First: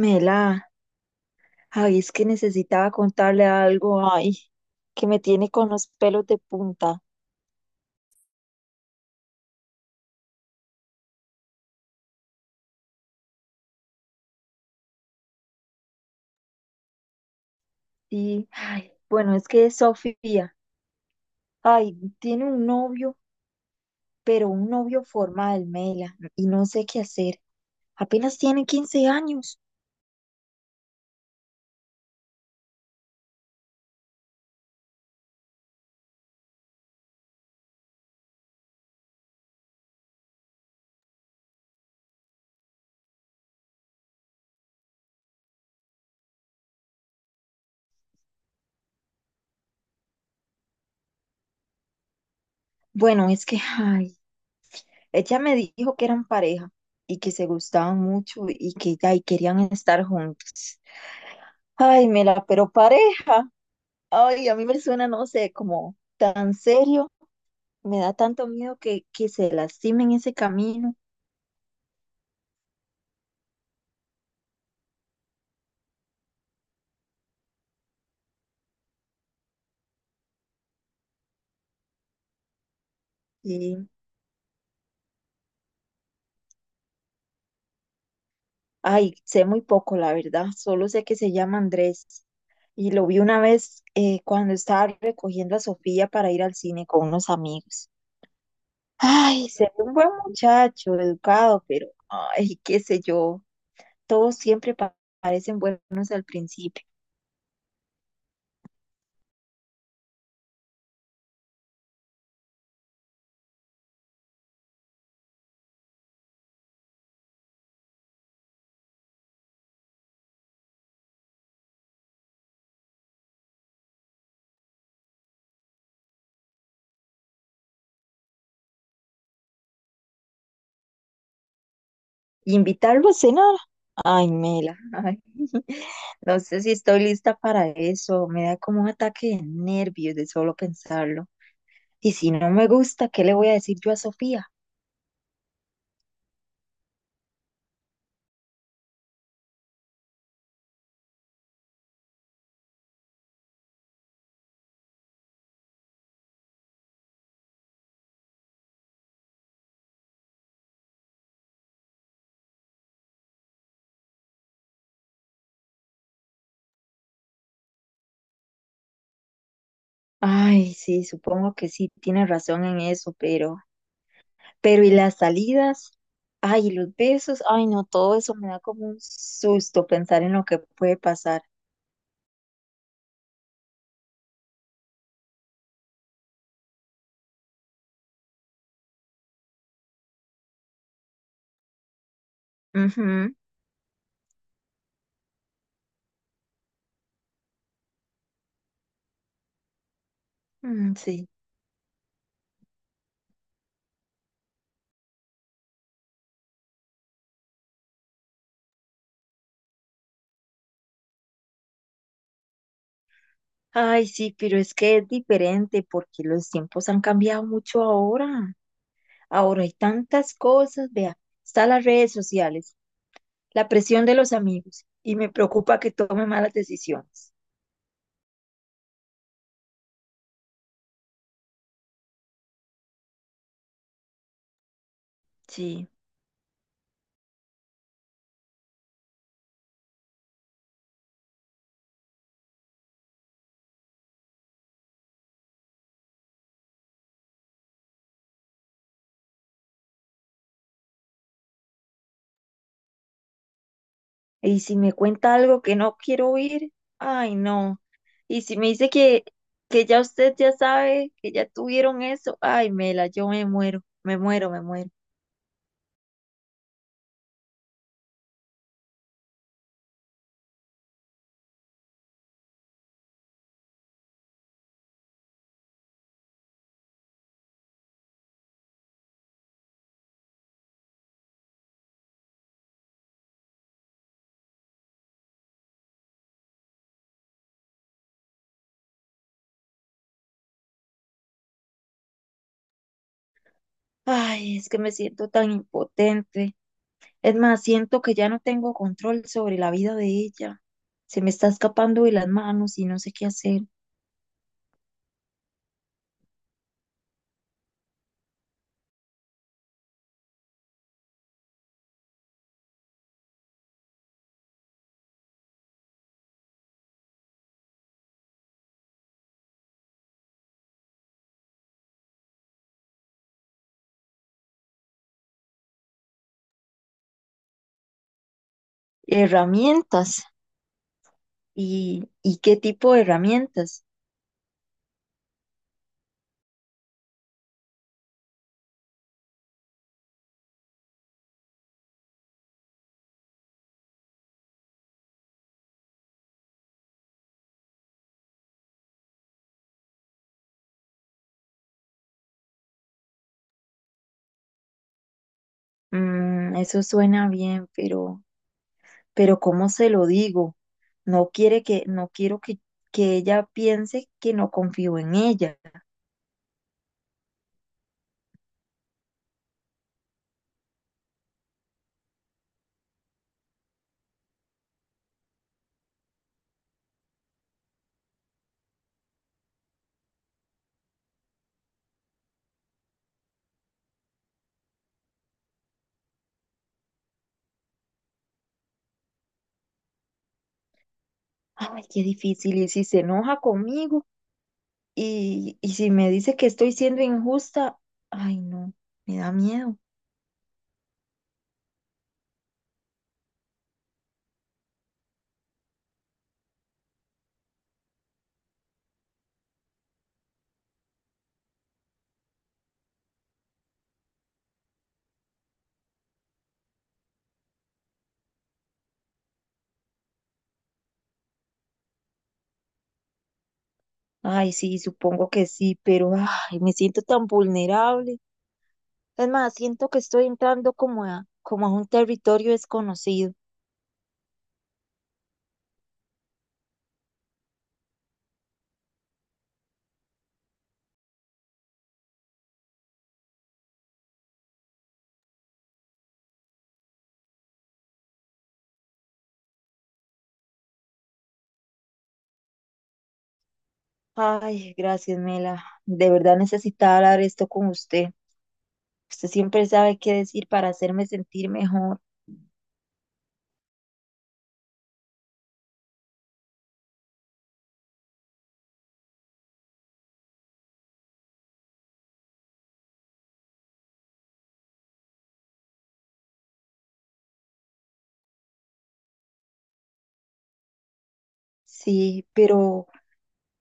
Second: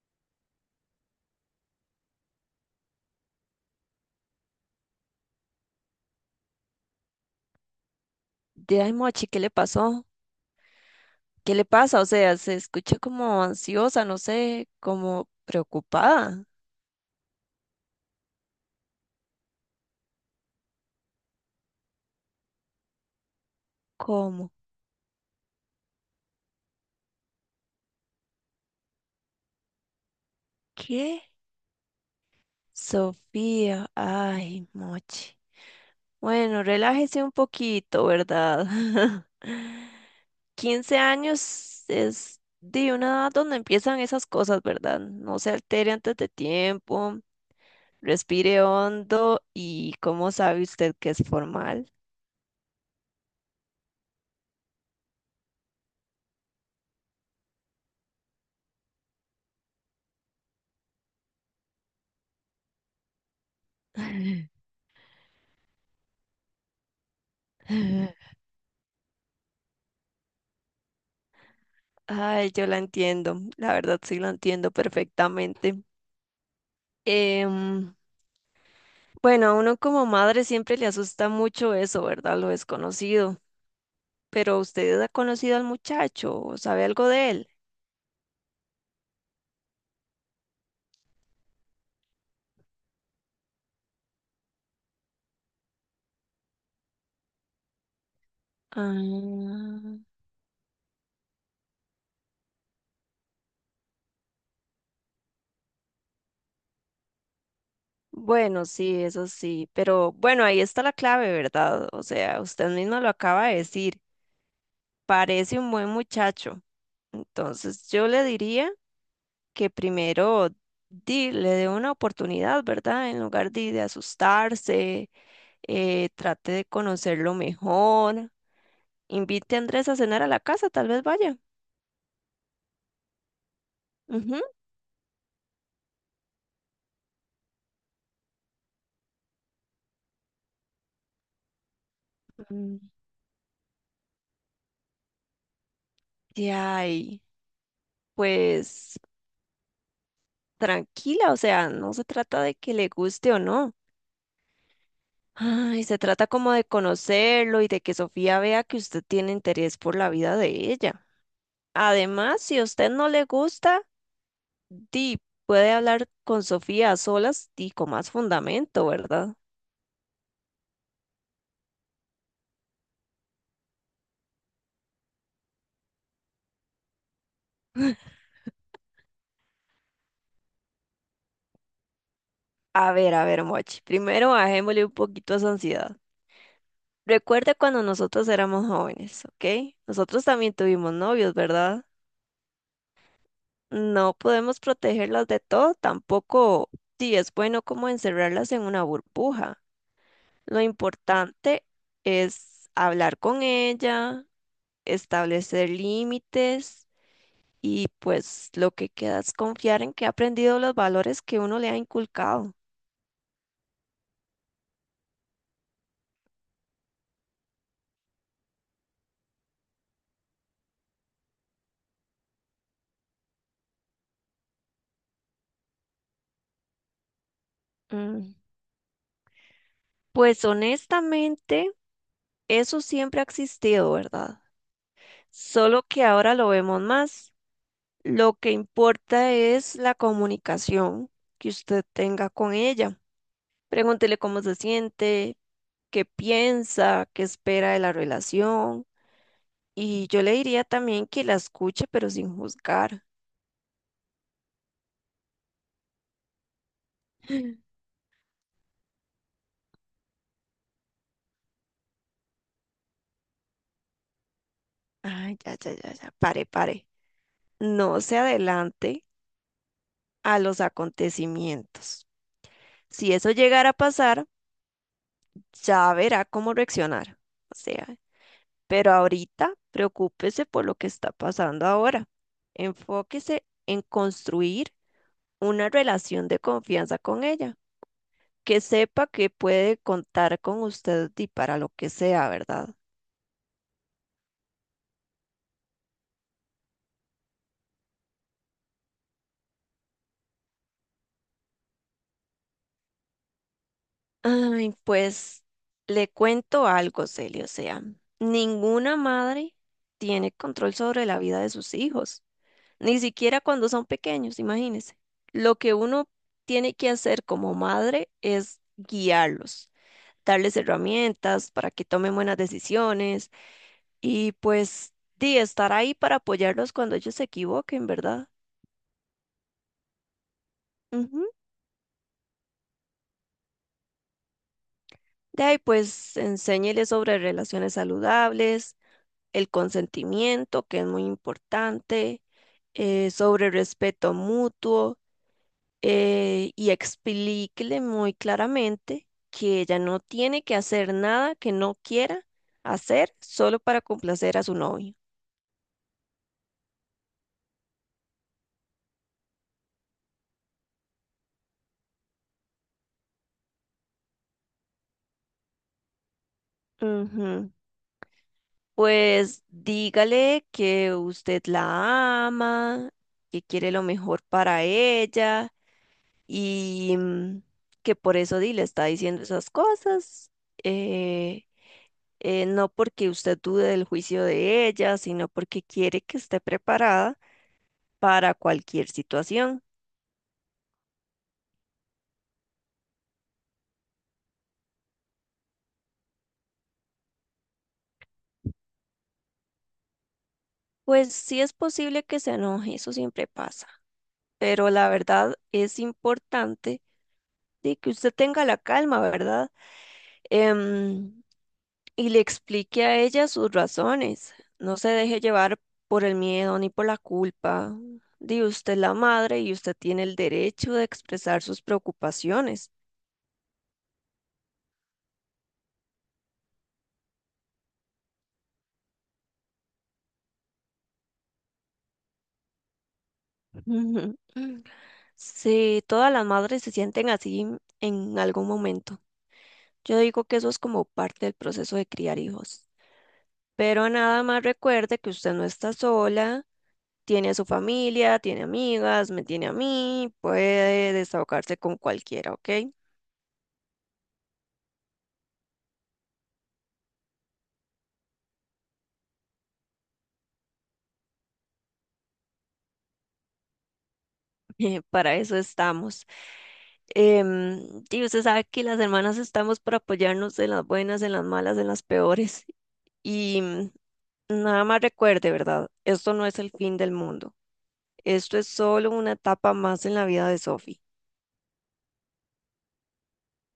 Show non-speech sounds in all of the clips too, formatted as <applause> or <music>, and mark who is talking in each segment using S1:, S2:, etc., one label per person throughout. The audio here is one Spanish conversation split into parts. S1: Mela, ay, es que necesitaba contarle algo, ay, que me tiene con los pelos de punta.
S2: De ay, Mochi, ¿qué le pasó? ¿Qué le pasa? O sea, se escucha como ansiosa, no sé, como preocupada.
S1: Sí, ay, bueno, es que Sofía, ay, tiene un novio, pero
S2: ¿Cómo?
S1: un novio formal, Mela, y no sé qué hacer. Apenas tiene 15 años.
S2: ¿Qué? Sofía, ay, Mochi. Bueno, relájese un poquito, ¿verdad? <laughs> 15 años es de una edad donde empiezan esas cosas, ¿verdad? No se altere antes de tiempo, respire hondo y ¿cómo sabe usted que es formal?
S1: Bueno, es que, ay, ella me dijo que eran pareja y que se gustaban mucho y que ya, y querían estar juntos. Ay, Mela, pero pareja, ay, a mí
S2: <laughs>
S1: me suena, no sé, como tan serio. Me da tanto miedo que se lastimen ese camino.
S2: Ay, yo la entiendo, la verdad sí la entiendo perfectamente. Em, bueno, a uno como madre siempre le asusta mucho eso, ¿verdad? Lo desconocido.
S1: Y,
S2: Pero ¿usted ha conocido al muchacho o sabe algo de él?
S1: ay, sé muy poco, la verdad. Solo sé que se llama Andrés. Y lo vi una vez cuando estaba recogiendo a Sofía para ir al cine con unos amigos. Ay, se
S2: Ah,
S1: ve un buen muchacho, educado, pero, ay, qué sé yo. Todos siempre parecen buenos al principio.
S2: bueno, sí, eso sí. Pero bueno, ahí está la clave, ¿verdad? O sea, usted mismo lo acaba de decir. Parece un buen muchacho. Entonces yo le diría que primero le dé una oportunidad, ¿verdad? En lugar de asustarse, trate de conocerlo mejor, invite a Andrés a cenar a la casa, tal vez vaya.
S1: Invitarlo a cenar. Ay,
S2: Ujú.
S1: Mela, ay, no sé si estoy lista para eso. Me da como un ataque de nervios de solo pensarlo. Y si no me
S2: Mm,
S1: gusta, ¿qué le voy a decir yo a Sofía?
S2: Y ay, pues tranquila, o sea, no se trata de que le guste o no. Ay, se trata como de conocerlo y de que Sofía vea que usted tiene interés por la vida de ella. Además, si a usted no le gusta, di, puede hablar con Sofía a solas y con más fundamento, ¿verdad?
S1: Ay, sí, supongo que sí, tiene razón en eso, pero y las salidas, ay, y los besos, ay, no, todo eso me da como un susto pensar en lo que puede pasar.
S2: A ver, Mochi, primero bajémosle un poquito a esa ansiedad. Recuerda cuando nosotros éramos jóvenes, ¿ok? Nosotros también tuvimos novios, ¿verdad?
S1: Ujú,
S2: No podemos protegerlas de todo, tampoco sí es bueno como encerrarlas en una burbuja. Lo
S1: mm, sí.
S2: importante es hablar con ella, establecer límites y pues lo que queda es confiar en que ha aprendido los valores que uno le ha inculcado.
S1: Ay, sí, pero es que es diferente porque los tiempos han cambiado mucho ahora. Ahora hay tantas cosas, vea, están las redes sociales, la presión de los amigos y me preocupa que tome malas decisiones.
S2: Mm, Pues honestamente, eso siempre ha existido, ¿verdad? Solo
S1: Sí.
S2: que ahora lo vemos más. Lo que importa es la comunicación que usted tenga con ella. Pregúntele cómo se siente, qué piensa, qué espera de la relación. Y yo le diría también que la escuche, pero sin juzgar.
S1: Y si me cuenta algo que no quiero oír, ay no.
S2: <gasps>
S1: Y si me dice que ya usted ya sabe, que ya tuvieron eso, ay Mela, yo me muero, me muero, me muero.
S2: Ay, ya, ya, ya, ya, pare, pare. No se adelante a los acontecimientos. Si eso llegara a pasar, ya verá cómo reaccionar. O sea, pero ahorita, preocúpese por lo que está pasando ahora. Enfóquese en construir una relación de confianza con ella, que sepa que puede contar con usted y para lo que sea, ¿verdad?
S1: Ay, es que me siento tan impotente. Es más, siento que ya no tengo control sobre la vida de ella. Se me está escapando de las manos y no sé qué hacer.
S2: Ay, pues le cuento algo, Celia, o sea, ninguna madre tiene control sobre la vida de sus hijos, ni siquiera cuando son pequeños, imagínese. Lo que uno tiene que hacer como madre es guiarlos, darles herramientas para que tomen buenas decisiones y pues di, estar ahí para apoyarlos cuando ellos se equivoquen, ¿verdad?
S1: Herramientas.
S2: Ujú.
S1: ¿Y qué tipo de herramientas?
S2: De ahí pues enséñeles sobre relaciones saludables, el consentimiento, que es muy importante, sobre respeto mutuo, y explíquele muy claramente que ella no tiene que hacer nada que no quiera hacer solo para complacer a su novio.
S1: Mm, eso suena bien, pero ¿cómo se lo digo? No quiero que ella piense que no confío en ella.
S2: Ujú. Pues dígale que usted la ama, que quiere lo mejor para ella y, que por eso di le está diciendo esas cosas. eh, no porque usted dude del juicio de ella, sino porque quiere que esté preparada para cualquier situación.
S1: Ay, qué difícil. Y si se enoja conmigo y si me dice que estoy siendo injusta, ay, no, me da miedo.
S2: Pues sí es posible que se enoje, eso siempre pasa, pero la verdad es importante de que usted tenga la calma, ¿verdad? Em, y le explique a ella sus razones. No se deje llevar por el miedo ni por la culpa. Di usted es la madre y usted tiene el derecho de expresar sus preocupaciones.
S1: Ay, sí, supongo que sí, pero ay, me siento tan vulnerable. Es más, siento que estoy entrando como a un territorio desconocido.
S2: <laughs> Sí, todas las madres se sienten así en algún momento. Yo digo que eso es como parte del proceso de criar hijos. Pero nada más recuerde que usted no está sola, tiene a su familia, tiene amigas, me tiene a mí, puede desahogarse con cualquiera, ¿ok?
S1: Ay, gracias, Mela. De verdad necesitaba hablar esto con usted. Usted siempre sabe qué decir para hacerme sentir mejor.
S2: <laughs> Para eso estamos. Y usted sabe que las hermanas estamos para apoyarnos en las buenas, en las malas, en las peores. Y nada más recuerde, ¿verdad? Esto no es el fin del mundo. Esto es solo una etapa más en la vida de Sophie.
S1: Sí, pero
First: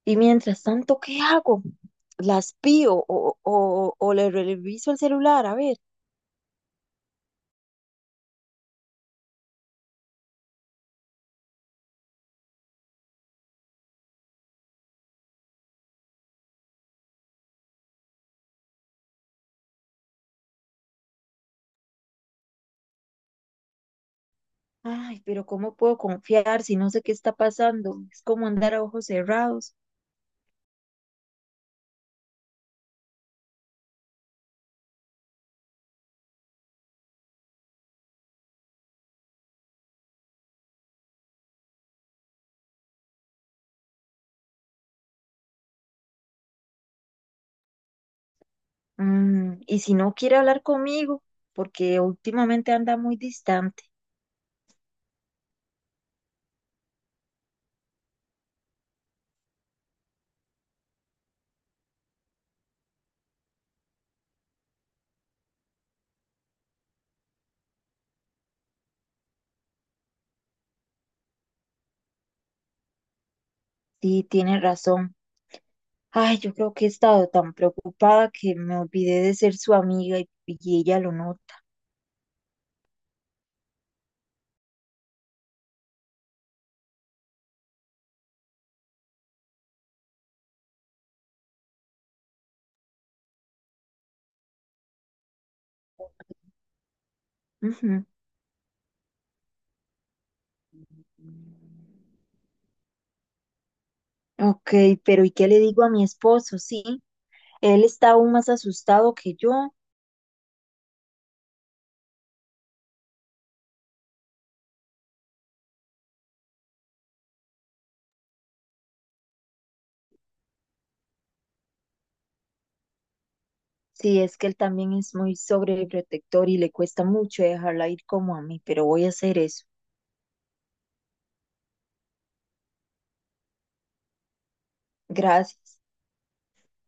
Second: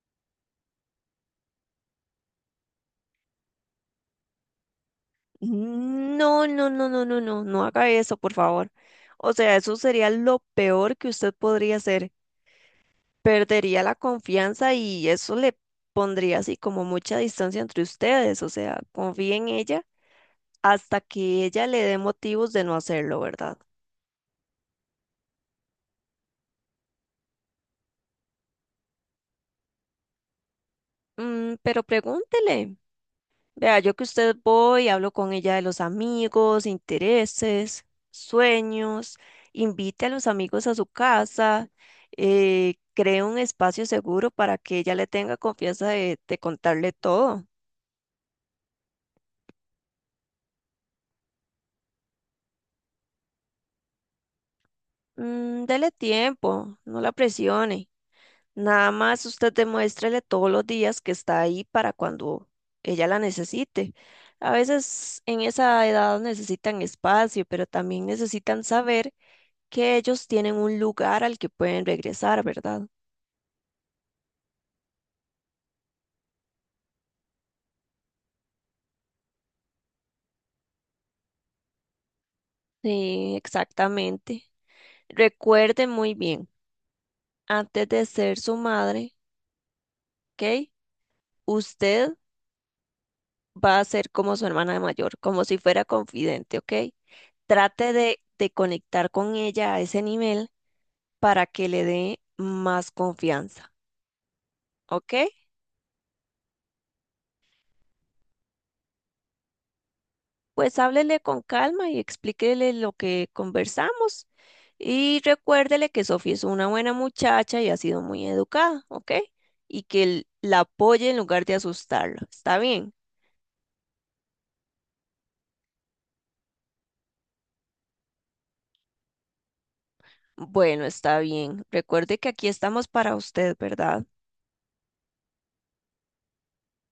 S1: ¿y mientras tanto qué hago? ¿Las pío o le reviso el celular? A ver.
S2: No, no, no, no, no, no, no haga eso, por favor. O sea, eso sería lo peor que usted podría hacer. Perdería la confianza y eso le pondría así como mucha distancia entre ustedes. O sea, confíe en ella hasta que ella le dé motivos de no hacerlo, ¿verdad?
S1: Ay, pero ¿cómo puedo confiar si no sé qué está pasando? Es como andar a ojos cerrados.
S2: Pero pregúntele. Vea, yo que usted voy, hablo con ella de los amigos, intereses, sueños, invite a los amigos a su casa, cree un espacio seguro para que ella le tenga confianza de contarle todo.
S1: Mm, y si no quiere hablar conmigo, porque últimamente anda muy distante.
S2: Dele tiempo, no la presione. Nada más usted demuéstrele todos los días que está ahí para cuando ella la necesite. A veces en esa edad necesitan espacio, pero también necesitan saber que ellos tienen un lugar al que pueden regresar, ¿verdad?
S1: Sí, tiene razón. Ay, yo creo que he estado tan preocupada que me olvidé de ser su amiga y ella lo nota.
S2: Sí, exactamente. Recuerde muy bien, antes de ser su madre, ¿ok? Usted va a ser como su hermana mayor, como si fuera confidente, ¿ok? Trate
S1: Ujú.
S2: de conectar con ella a ese nivel para que le dé más confianza,
S1: Ok,
S2: ¿ok?
S1: pero ¿y qué le digo a mi esposo? Sí, él está aún más asustado que yo.
S2: Pues háblele con calma y explíquele lo que conversamos y recuérdele que Sofía es una buena muchacha y ha sido muy educada, ¿ok? Y que la apoye en lugar de asustarla, ¿está bien?
S1: Sí, es que él también es muy sobreprotector y le cuesta mucho dejarla ir como a mí, pero voy a hacer eso.
S2: Bueno, está bien. Recuerde que aquí estamos para usted, ¿verdad?
S1: Gracias.